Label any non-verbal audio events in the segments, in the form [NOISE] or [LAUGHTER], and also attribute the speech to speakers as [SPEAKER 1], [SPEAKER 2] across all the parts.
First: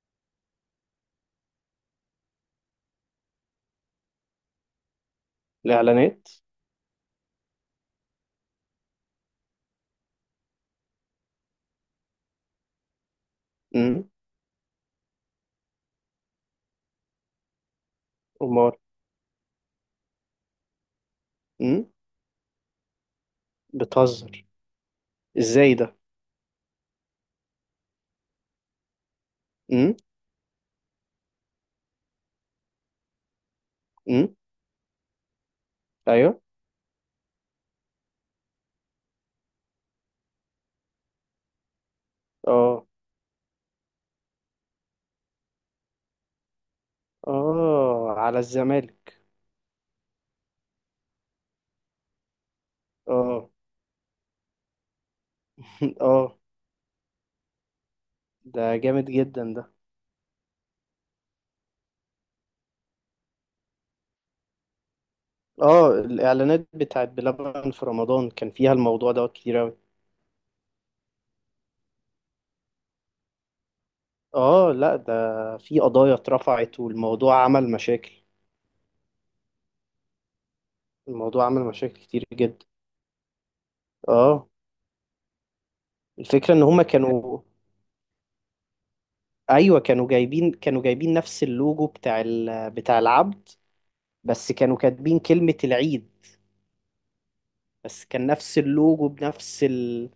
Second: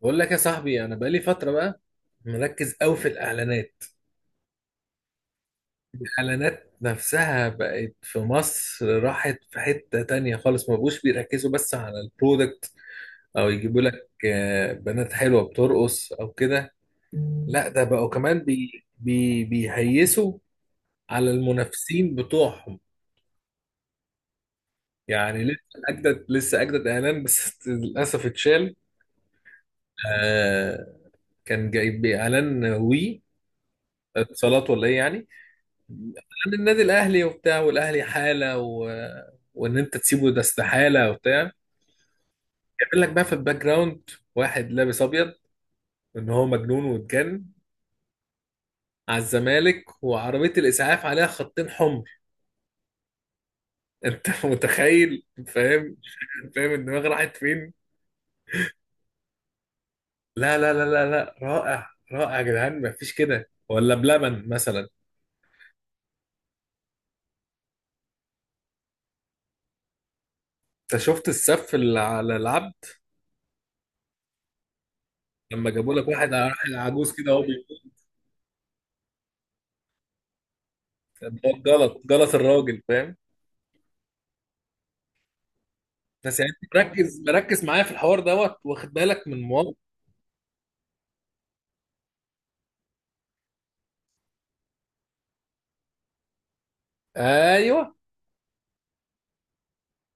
[SPEAKER 1] بقول لك يا صاحبي، انا بقالي فتره بقى مركز قوي في الاعلانات.
[SPEAKER 2] الاعلانات.
[SPEAKER 1] الاعلانات نفسها بقت في مصر راحت في حته تانية خالص، ما بقوش بيركزوا بس على البرودكت او يجيبوا
[SPEAKER 2] امم.
[SPEAKER 1] لك بنات حلوه بترقص او كده. لا ده بقوا كمان
[SPEAKER 2] امال.
[SPEAKER 1] بي بي بيهيسوا على
[SPEAKER 2] امم.
[SPEAKER 1] المنافسين بتوعهم.
[SPEAKER 2] بتهزر.
[SPEAKER 1] يعني لسه
[SPEAKER 2] ازاي ده؟
[SPEAKER 1] اجدد اعلان بس [LAUGHS] للاسف اتشال.
[SPEAKER 2] امم.
[SPEAKER 1] آه، كان جايب اعلان وي
[SPEAKER 2] امم.
[SPEAKER 1] اتصالات ولا ايه يعني،
[SPEAKER 2] ايوه.
[SPEAKER 1] عن النادي الاهلي وبتاع، والاهلي حاله وان انت تسيبه ده استحاله وبتاع،
[SPEAKER 2] اه.
[SPEAKER 1] يعمل لك بقى في الباك جراوند واحد لابس ابيض ان هو مجنون واتجن
[SPEAKER 2] اه على
[SPEAKER 1] على
[SPEAKER 2] الزمالك.
[SPEAKER 1] الزمالك، وعربيه الاسعاف عليها خطين حمر.
[SPEAKER 2] اه.
[SPEAKER 1] انت [LAUGHS] متخيل؟ فاهم؟
[SPEAKER 2] [LAUGHS] اه.
[SPEAKER 1] فاهم الدماغ راحت فين؟
[SPEAKER 2] ده جامد جدا ده.
[SPEAKER 1] لا لا لا لا لا، رائع رائع يا جدعان. مفيش كده ولا بلبن مثلا؟
[SPEAKER 2] اه، الاعلانات بتاعت بلبن في رمضان كان فيها الموضوع دوت كتير اوي.
[SPEAKER 1] انت شفت السف اللي على العبد
[SPEAKER 2] اه. لا ده.
[SPEAKER 1] لما
[SPEAKER 2] في
[SPEAKER 1] جابوا لك
[SPEAKER 2] قضايا
[SPEAKER 1] واحد راح
[SPEAKER 2] اترفعت
[SPEAKER 1] عجوز كده وهو
[SPEAKER 2] والموضوع
[SPEAKER 1] بيموت؟
[SPEAKER 2] عمل مشاكل. الموضوع
[SPEAKER 1] ده
[SPEAKER 2] عمل
[SPEAKER 1] غلط
[SPEAKER 2] مشاكل كتير
[SPEAKER 1] غلط
[SPEAKER 2] جدا.
[SPEAKER 1] الراجل، فاهم؟
[SPEAKER 2] اه.
[SPEAKER 1] بس يعني
[SPEAKER 2] الفكرة ان
[SPEAKER 1] انت
[SPEAKER 2] هما
[SPEAKER 1] مركز
[SPEAKER 2] كانوا.
[SPEAKER 1] مركز معايا في الحوار دوت؟ واخد بالك من مواقف؟
[SPEAKER 2] ايوه، كانوا جايبين نفس اللوجو بتاع العبد. بس كانوا كاتبين كلمة العيد.
[SPEAKER 1] ايوه،
[SPEAKER 2] بس كان نفس اللوجو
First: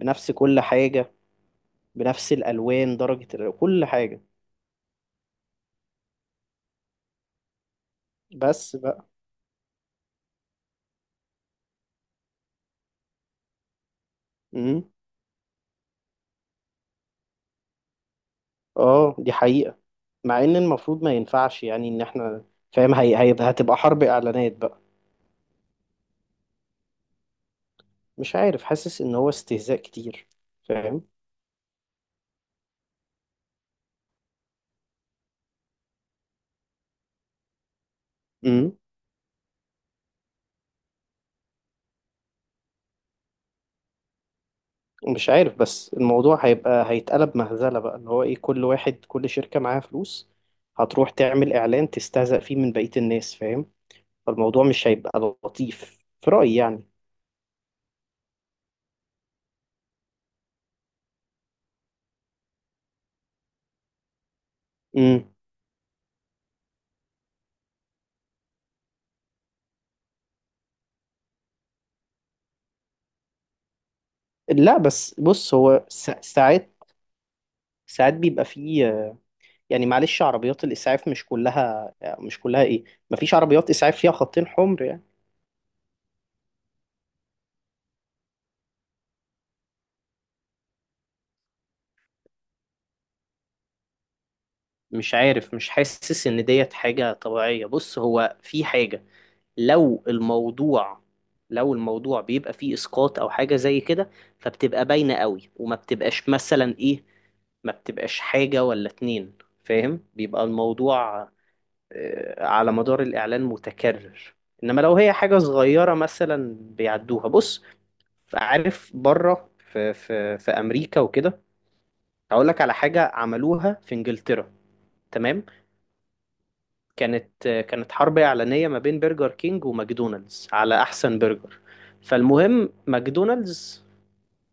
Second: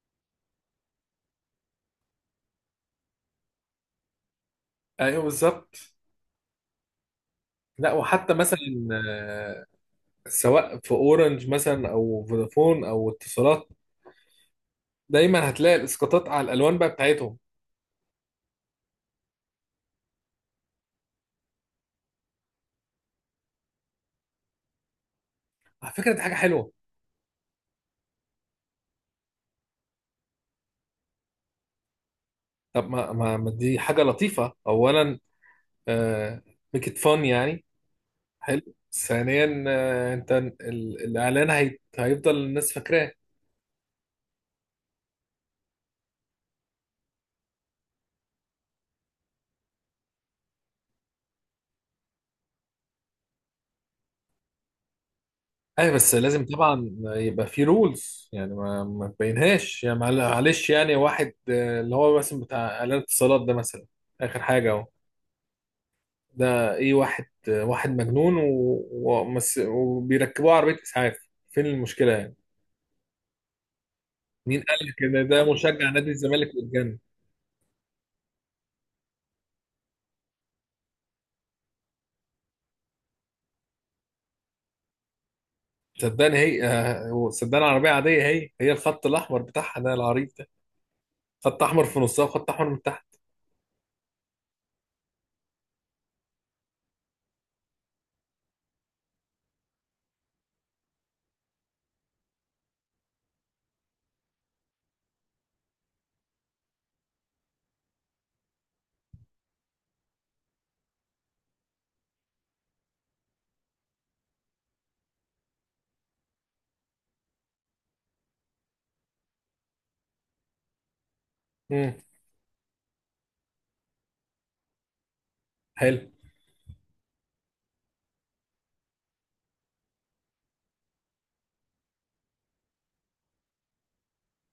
[SPEAKER 2] بنفس كل حاجة. بنفس الألوان، كل حاجة.
[SPEAKER 1] ايوه بالظبط. لا وحتى
[SPEAKER 2] بس
[SPEAKER 1] مثلا
[SPEAKER 2] بقى.
[SPEAKER 1] آه، سواء في اورنج مثلا او فودافون او اتصالات،
[SPEAKER 2] امم.
[SPEAKER 1] دايما هتلاقي الاسقاطات على الالوان بقى بتاعتهم.
[SPEAKER 2] اه، دي حقيقة. مع ان المفروض ما ينفعش، يعني ان احنا. فاهم، هتبقى حرب اعلانات بقى.
[SPEAKER 1] على فكره دي حاجه حلوه.
[SPEAKER 2] مش عارف، حاسس ان هو استهزاء كتير. فاهم.
[SPEAKER 1] طب ما ما ما دي حاجه لطيفه اولا، ميك ات فن يعني، حلو
[SPEAKER 2] امم.
[SPEAKER 1] ثانيا. انت الاعلان هيفضل الناس فاكراه.
[SPEAKER 2] مش عارف، بس الموضوع هيبقى هيتقلب مهزلة بقى، اللي هو ايه، كل شركة معاها فلوس. هتروح تعمل اعلان تستهزأ فيه من بقية الناس، فاهم. فالموضوع مش هيبقى
[SPEAKER 1] ايوه
[SPEAKER 2] لطيف
[SPEAKER 1] بس
[SPEAKER 2] في
[SPEAKER 1] لازم
[SPEAKER 2] رأيي يعني
[SPEAKER 1] طبعا يبقى في رولز يعني، ما تبينهاش يعني، معلش يعني واحد، اللي هو مثلا بتاع اعلان اتصالات ده مثلا، اخر حاجه اهو،
[SPEAKER 2] امم
[SPEAKER 1] ده ايه؟ واحد، واحد مجنون وبيركبوه عربيه اسعاف. فين المشكله يعني؟ مين قال
[SPEAKER 2] لا
[SPEAKER 1] لك
[SPEAKER 2] بس
[SPEAKER 1] ان ده
[SPEAKER 2] بص هو
[SPEAKER 1] مشجع نادي
[SPEAKER 2] سا-
[SPEAKER 1] الزمالك
[SPEAKER 2] ساعات
[SPEAKER 1] والجنة؟
[SPEAKER 2] ساعات بيبقى فيه يعني معلش عربيات الإسعاف مش كلها مش كلها إيه مفيش عربيات إسعاف فيها خطين حمر يعني
[SPEAKER 1] صدقني هي، صدقني عربيه عاديه. هي الخط الاحمر بتاعها ده العريض ده، خط احمر في نصها وخط احمر من تحت.
[SPEAKER 2] مش عارف مش حاسس إن ديت حاجة طبيعية بص هو في حاجة لو الموضوع لو الموضوع بيبقى فيه إسقاط أو حاجة زي كده فبتبقى باينة قوي وما بتبقاش مثلا إيه ما بتبقاش حاجة ولا اتنين فاهم بيبقى الموضوع آه، على مدار الإعلان متكرر إنما لو هي حاجة صغيرة مثلا بيعدوها بص عارف بره في في في أمريكا وكده
[SPEAKER 1] امم
[SPEAKER 2] هقول لك على حاجة عملوها في إنجلترا تمام
[SPEAKER 1] حلو.
[SPEAKER 2] كانت آه، كانت حرب إعلانية ما بين برجر كينج وماكدونالدز على أحسن برجر فالمهم ماكدونالدز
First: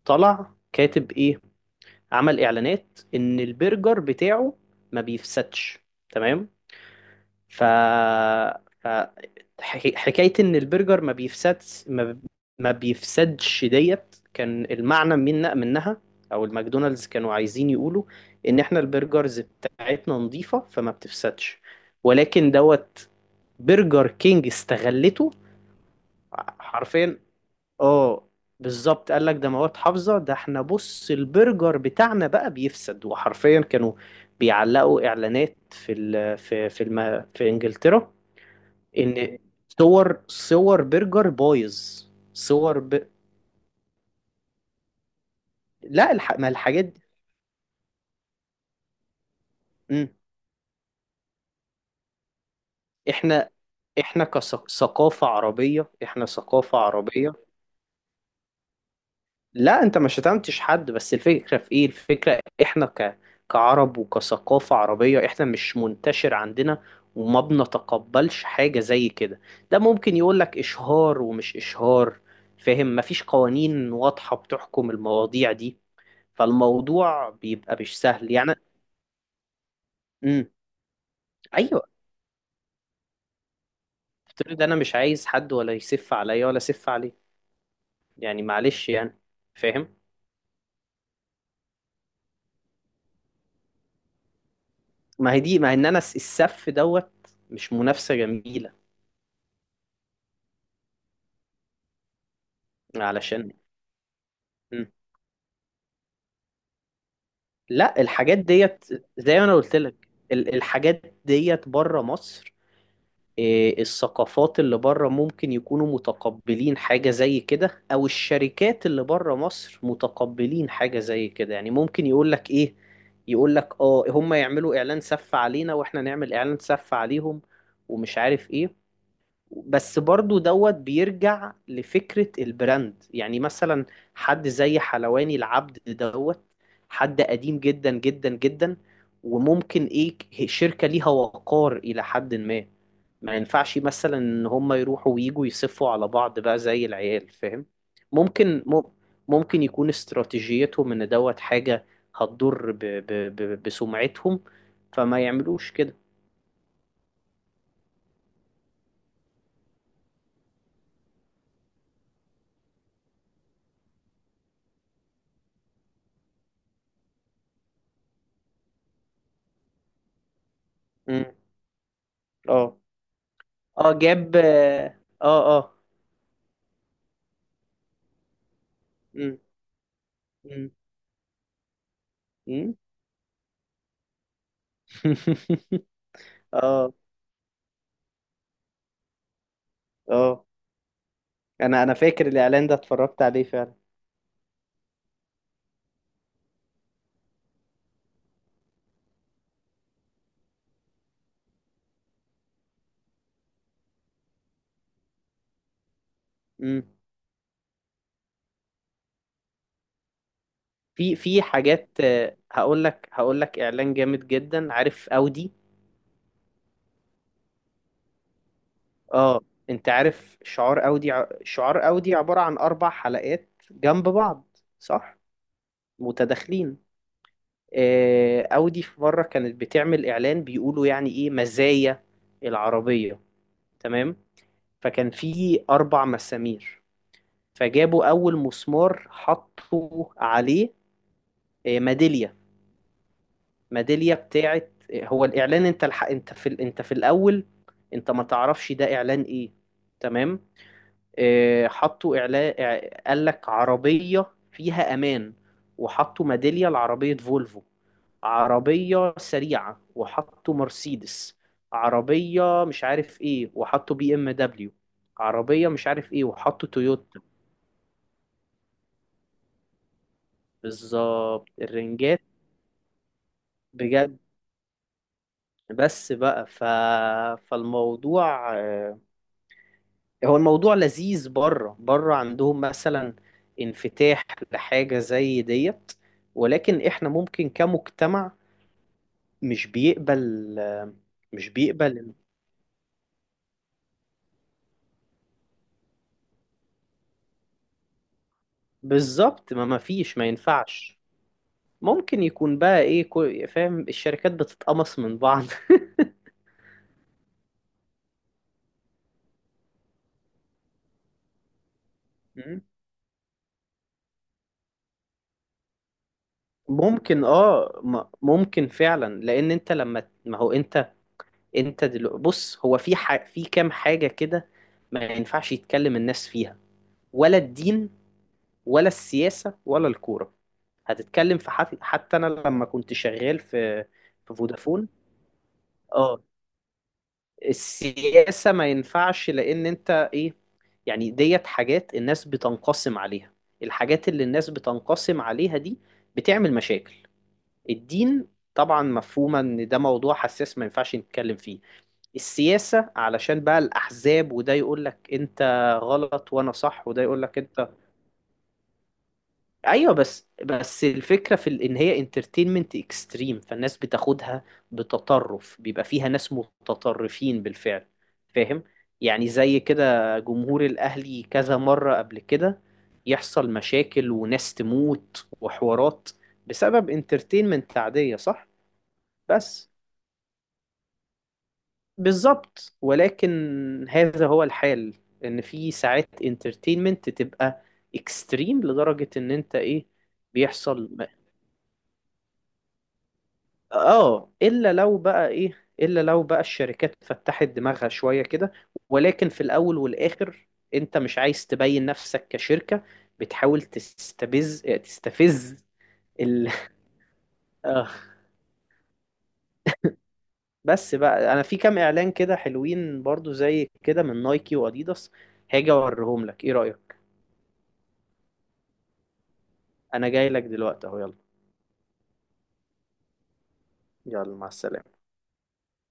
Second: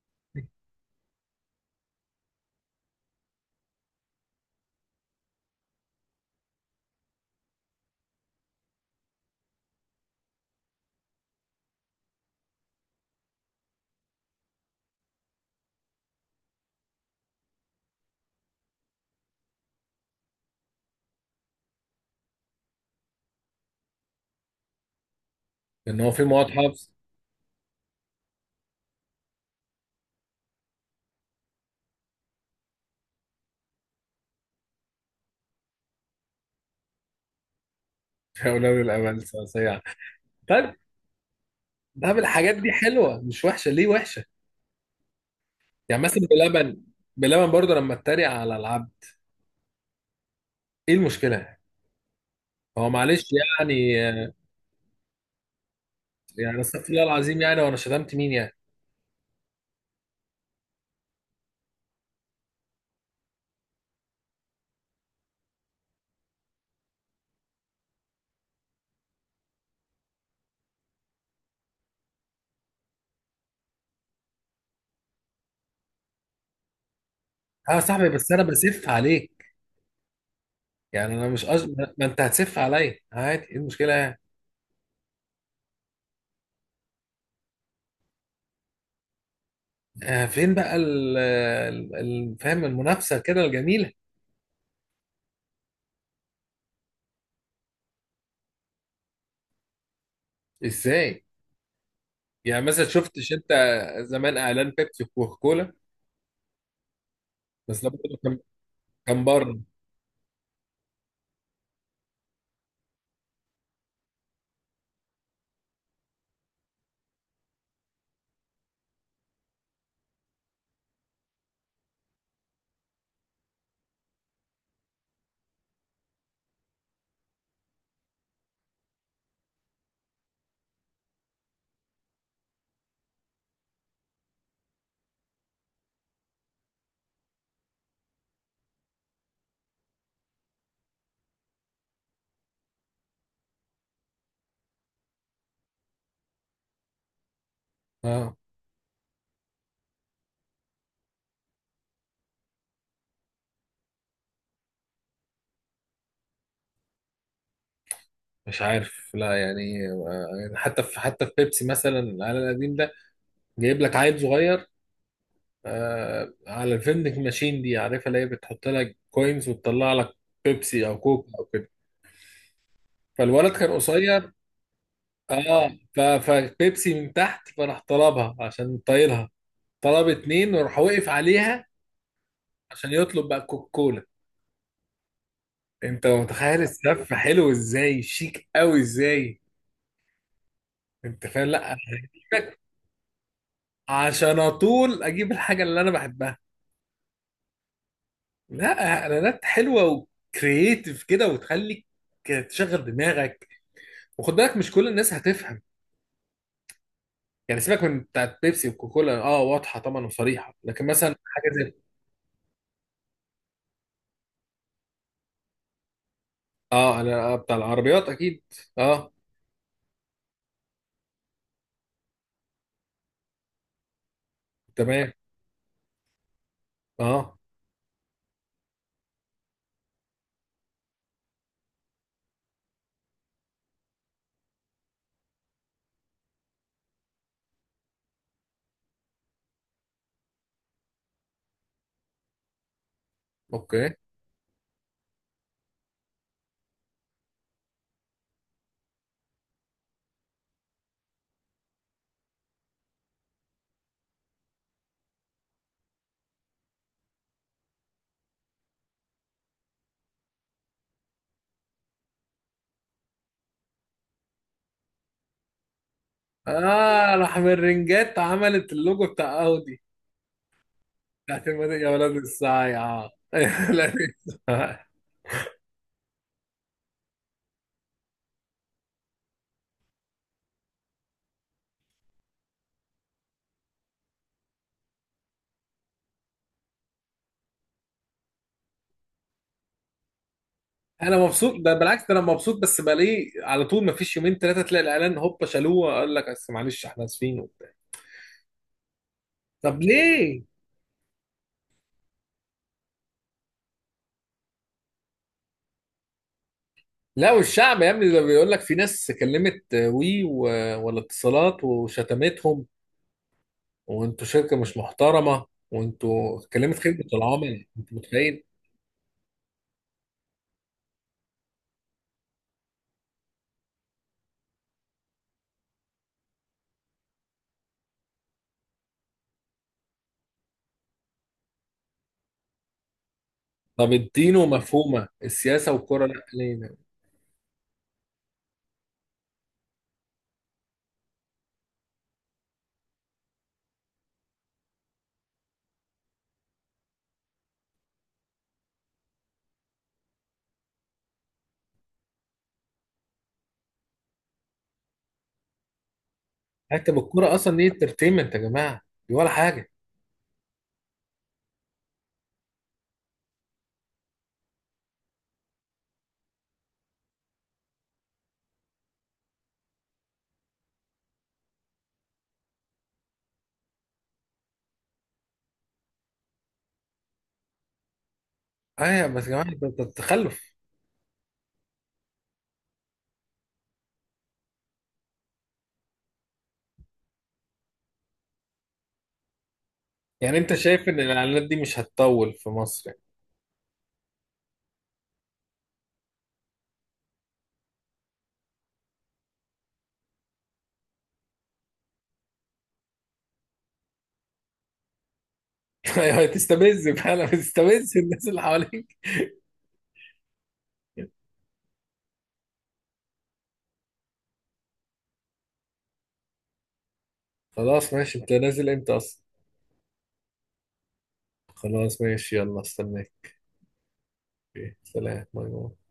[SPEAKER 2] طلع كاتب إيه عمل إعلانات إن البرجر بتاعه ما بيفسدش تمام ف ف- حكي- حكاية إن البرجر ما بيفسدش ما ما بيفسدش ديت كان المعنى من منها أو الماكدونالدز كانوا عايزين يقولوا إن إحنا البرجرز بتاعتنا نظيفة فما بتفسدش ولكن دوت برجر كينج استغلته
[SPEAKER 1] ان هو في مواد حفظ [LAUGHS]
[SPEAKER 2] حرفيا اه بالظبط قال لك ده مواد حافظة ده احنا بص البرجر بتاعنا بقى بيفسد وحرفيا كانوا بيعلقوا اعلانات في ال في في الم في انجلترا
[SPEAKER 1] لا حول ولا قوه
[SPEAKER 2] ان
[SPEAKER 1] الا
[SPEAKER 2] صور
[SPEAKER 1] بالله.
[SPEAKER 2] صور برجر بايظ
[SPEAKER 1] ده بالحاجات دي
[SPEAKER 2] صور ب...
[SPEAKER 1] حلوه مش وحشه، ليه وحشه؟ يعني
[SPEAKER 2] لا
[SPEAKER 1] مثلا
[SPEAKER 2] الح... ما
[SPEAKER 1] بلبن،
[SPEAKER 2] الحاجات دي
[SPEAKER 1] بلبن برضه لما اتريق على العبد،
[SPEAKER 2] مم.
[SPEAKER 1] ايه المشكله؟ هو معلش
[SPEAKER 2] احنا
[SPEAKER 1] يعني،
[SPEAKER 2] احنا كثقافة عربية احنا
[SPEAKER 1] يعني
[SPEAKER 2] ثقافة
[SPEAKER 1] استغفر الله
[SPEAKER 2] عربية
[SPEAKER 1] العظيم يعني، وانا شتمت مين يعني؟
[SPEAKER 2] لا انت ما شتمتش حد بس الفكرة في ايه الفكرة احنا ك... كعرب وكثقافة عربية احنا مش منتشر عندنا وما بنتقبلش حاجة زي كده ده ممكن يقولك اشهار ومش اشهار فاهم مفيش قوانين واضحة بتحكم المواضيع دي فالموضوع
[SPEAKER 1] اه
[SPEAKER 2] بيبقى
[SPEAKER 1] يا
[SPEAKER 2] مش
[SPEAKER 1] صاحبي
[SPEAKER 2] سهل
[SPEAKER 1] بس انا
[SPEAKER 2] يعني.
[SPEAKER 1] بسف عليك.
[SPEAKER 2] امم.
[SPEAKER 1] يعني انا مش أج...
[SPEAKER 2] ايوه.
[SPEAKER 1] ما انت هتسف عليا عادي، ايه المشكله يعني؟
[SPEAKER 2] افترض انا مش عايز حد ولا يسف عليا ولا اسف عليه. يعني معلش يعني. فاهم.
[SPEAKER 1] آه فين بقى فاهم المنافسه كده الجميله؟
[SPEAKER 2] ما هي دي، ما ان انا السف دوت. مش منافسه جميله.
[SPEAKER 1] ازاي؟ يعني مثلا شفتش انت
[SPEAKER 2] علشان.
[SPEAKER 1] زمان اعلان
[SPEAKER 2] مم.
[SPEAKER 1] بيبسي وكوكا كولا؟ بس ده
[SPEAKER 2] لا،
[SPEAKER 1] برضه
[SPEAKER 2] الحاجات
[SPEAKER 1] كان،
[SPEAKER 2] ديت.
[SPEAKER 1] كان
[SPEAKER 2] زي ما انا
[SPEAKER 1] بره.
[SPEAKER 2] قلت لك، الحاجات ديت بره مصر. إيه، الثقافات اللي بره ممكن يكونوا متقبلين حاجة زي كده، او الشركات اللي بره مصر متقبلين حاجة زي كده، يعني ممكن يقولك ايه. يقولك اه هم يعملوا اعلان سف علينا واحنا نعمل اعلان سف عليهم. ومش عارف ايه. بس برضو دوت بيرجع لفكرة البراند، يعني مثلا حد زي حلواني العبد دوت، حد قديم جدا جدا جدا، وممكن ايه، شركة ليها وقار إلى حد ما. ما ينفعش مثلا ان هم يروحوا ويجوا يصفوا على بعض بقى زي العيال، فاهم.
[SPEAKER 1] اه
[SPEAKER 2] ممكن ممكن يكون استراتيجيتهم ان دوت حاجة هتضر ب ب ب بسمعتهم. فما يعملوش كده.
[SPEAKER 1] مش عارف، لا يعني يعني حتى في بيبسي مثلا، العلب القديم ده، جايب لك عيل صغير على الفندنج ماشين دي، عارفها اللي هي بتحط لك كوينز وتطلع لك بيبسي او
[SPEAKER 2] مم.
[SPEAKER 1] كوكا او كده.
[SPEAKER 2] اه.
[SPEAKER 1] فالولد كان
[SPEAKER 2] اه
[SPEAKER 1] قصير.
[SPEAKER 2] جاب اه. اه.
[SPEAKER 1] اه
[SPEAKER 2] آه.
[SPEAKER 1] فبيبسي من تحت، فراح طلبها عشان طايلها.
[SPEAKER 2] مم.
[SPEAKER 1] طلب اتنين
[SPEAKER 2] مم.
[SPEAKER 1] وراح وقف عليها
[SPEAKER 2] مم.
[SPEAKER 1] عشان يطلب بقى كوكا كولا.
[SPEAKER 2] [LAUGHS]
[SPEAKER 1] انت متخيل
[SPEAKER 2] اه.
[SPEAKER 1] السف حلو ازاي؟ شيك قوي ازاي؟
[SPEAKER 2] اه.
[SPEAKER 1] انت فاهم؟ لا أنا
[SPEAKER 2] انا فاكر
[SPEAKER 1] هجيبك،
[SPEAKER 2] الاعلان ده اتفرجت عليه فعلا.
[SPEAKER 1] عشان اطول اجيب الحاجه اللي انا بحبها. لا اعلانات حلوه وكرييتيف كده، وتخليك تشغل دماغك. وخد بالك مش كل الناس هتفهم.
[SPEAKER 2] مم.
[SPEAKER 1] يعني سيبك من بتاعت بيبسي وكوكولا، اه واضحه طبعا وصريحه، لكن مثلا
[SPEAKER 2] في
[SPEAKER 1] حاجه زي،
[SPEAKER 2] حاجات، هقول لك اعلان جامد جدا، عارف اودي.
[SPEAKER 1] اه انا بتاع العربيات اكيد. اه،
[SPEAKER 2] اه. انت عارف شعار اودي، عبارة عن اربع حلقات جنب بعض،
[SPEAKER 1] تمام،
[SPEAKER 2] صح؟ متداخلين.
[SPEAKER 1] اه،
[SPEAKER 2] اودي في مرة كانت بتعمل اعلان بيقولوا يعني ايه مزايا العربية. تمام. فكان في اربع مسامير. فجابوا أول مسمار حطوا عليه ميدالية.
[SPEAKER 1] اوكي،
[SPEAKER 2] ميدالية بتاعت، هو الإعلان، أنت في الأول. أنت ما تعرفش ده إعلان إيه. تمام. حطوا إعلان. قال لك عربية فيها أمان، وحطوا ميدالية لعربية فولفو. عربية سريعة وحطوا مرسيدس. عربية مش عارف ايه وحطوا BMW. عربية مش عارف ايه وحطوا
[SPEAKER 1] اه
[SPEAKER 2] تويوتا.
[SPEAKER 1] راح من رنجات عملت اللوجو بتاع اودي. بتاعت
[SPEAKER 2] بالظبط
[SPEAKER 1] المدن يا ولاد
[SPEAKER 2] الرنجات.
[SPEAKER 1] الساعه [LAUGHS] لا،
[SPEAKER 2] بجد. بس بقى فالموضوع، هو الموضوع لذيذ، بره بره عندهم مثلا انفتاح لحاجة زي ديت. ولكن احنا ممكن كمجتمع مش بيقبل آه،
[SPEAKER 1] انا
[SPEAKER 2] مش
[SPEAKER 1] مبسوط ده بالعكس ده
[SPEAKER 2] بيقبل.
[SPEAKER 1] انا مبسوط، بس بلاقيه على طول ما فيش يومين ثلاثه تلاقي الاعلان هوبا شالوه، قال لك بس معلش احنا اسفين.
[SPEAKER 2] بالظبط، ما
[SPEAKER 1] طب
[SPEAKER 2] فيش، ما
[SPEAKER 1] ليه؟
[SPEAKER 2] ينفعش. ممكن يكون بقى ايه، فاهم، الشركات بتتقمص من بعض.
[SPEAKER 1] لا والشعب يا ابني ده، بيقول لك في ناس كلمت وي ولا اتصالات وشتمتهم،
[SPEAKER 2] [LAUGHS]
[SPEAKER 1] وانتوا شركة مش محترمة، وانتوا كلمت خدمة
[SPEAKER 2] ممكن
[SPEAKER 1] العملاء، انت متخيل؟
[SPEAKER 2] ممكن فعلا، لان انت لما ما هو انت. انت بص، هو في في كام حاجة كده ما ينفعش يتكلم الناس فيها، ولا الدين ولا السياسة ولا الكورة. هتتكلم في حتى انا لما كنت شغال في
[SPEAKER 1] طب الدين
[SPEAKER 2] في فودافون.
[SPEAKER 1] ومفهومة، السياسة والكرة لا
[SPEAKER 2] اه.
[SPEAKER 1] ليه؟
[SPEAKER 2] السياسة ما ينفعش لان انت ايه، يعني ديت حاجات الناس بتنقسم عليها. الحاجات اللي الناس بتنقسم عليها دي بتعمل مشاكل. الدين طبعا مفهومة ان ده موضوع حساس، ما ينفعش نتكلم فيه. السياسة علشان بقى الأحزاب، وده يقول لك أنت غلط وأنا صح،
[SPEAKER 1] حتى
[SPEAKER 2] وده يقول
[SPEAKER 1] بالكرة
[SPEAKER 2] لك
[SPEAKER 1] اصلا دي
[SPEAKER 2] أنت.
[SPEAKER 1] انترتينمنت يا جماعة، دي ولا حاجة.
[SPEAKER 2] أيوه، بس الفكرة إن هي انترتينمنت اكستريم، فالناس بتاخدها بتطرف، بيبقى فيها ناس متطرفين بالفعل. فاهم. يعني زي كده جمهور الأهلي كذا مرة قبل كده يحصل مشاكل وناس تموت وحوارات بسبب انترتينمنت عادية، صح.
[SPEAKER 1] ايوه بس يا جماعة ده
[SPEAKER 2] بس.
[SPEAKER 1] ده تخلف.
[SPEAKER 2] بالظبط، ولكن هذا هو الحال. ان في ساعات انترتينمنت تبقى اكستريم لدرجة ان انت ايه.
[SPEAKER 1] يعني انت شايف
[SPEAKER 2] بيحصل.
[SPEAKER 1] ان الاعلانات دي مش هتطول في مصر؟
[SPEAKER 2] اه، الا لو بقى الشركات فتحت دماغها شوية كده. ولكن في الاول والاخر انت مش عايز تبين نفسك كشركة بتحاول تستفز.
[SPEAKER 1] يعني [LAUGHS]
[SPEAKER 2] ال...
[SPEAKER 1] هتستفز فعلا،
[SPEAKER 2] [LAUGHS] آه.
[SPEAKER 1] بتستفز الناس اللي حواليك.
[SPEAKER 2] بس بقى، انا في كام اعلان كده حلوين برضو زي كده من نايكي واديداس. هاجي اوريهم لك، ايه رأيك؟
[SPEAKER 1] خلاص ماشي، انت نازل امتى اصلا؟
[SPEAKER 2] انا جاي لك دلوقتي اهو، يلا.
[SPEAKER 1] خلاص ماشي، يلا استناك.
[SPEAKER 2] يلا، مع
[SPEAKER 1] أوكي.
[SPEAKER 2] السلامة.
[SPEAKER 1] سلام، باي باي.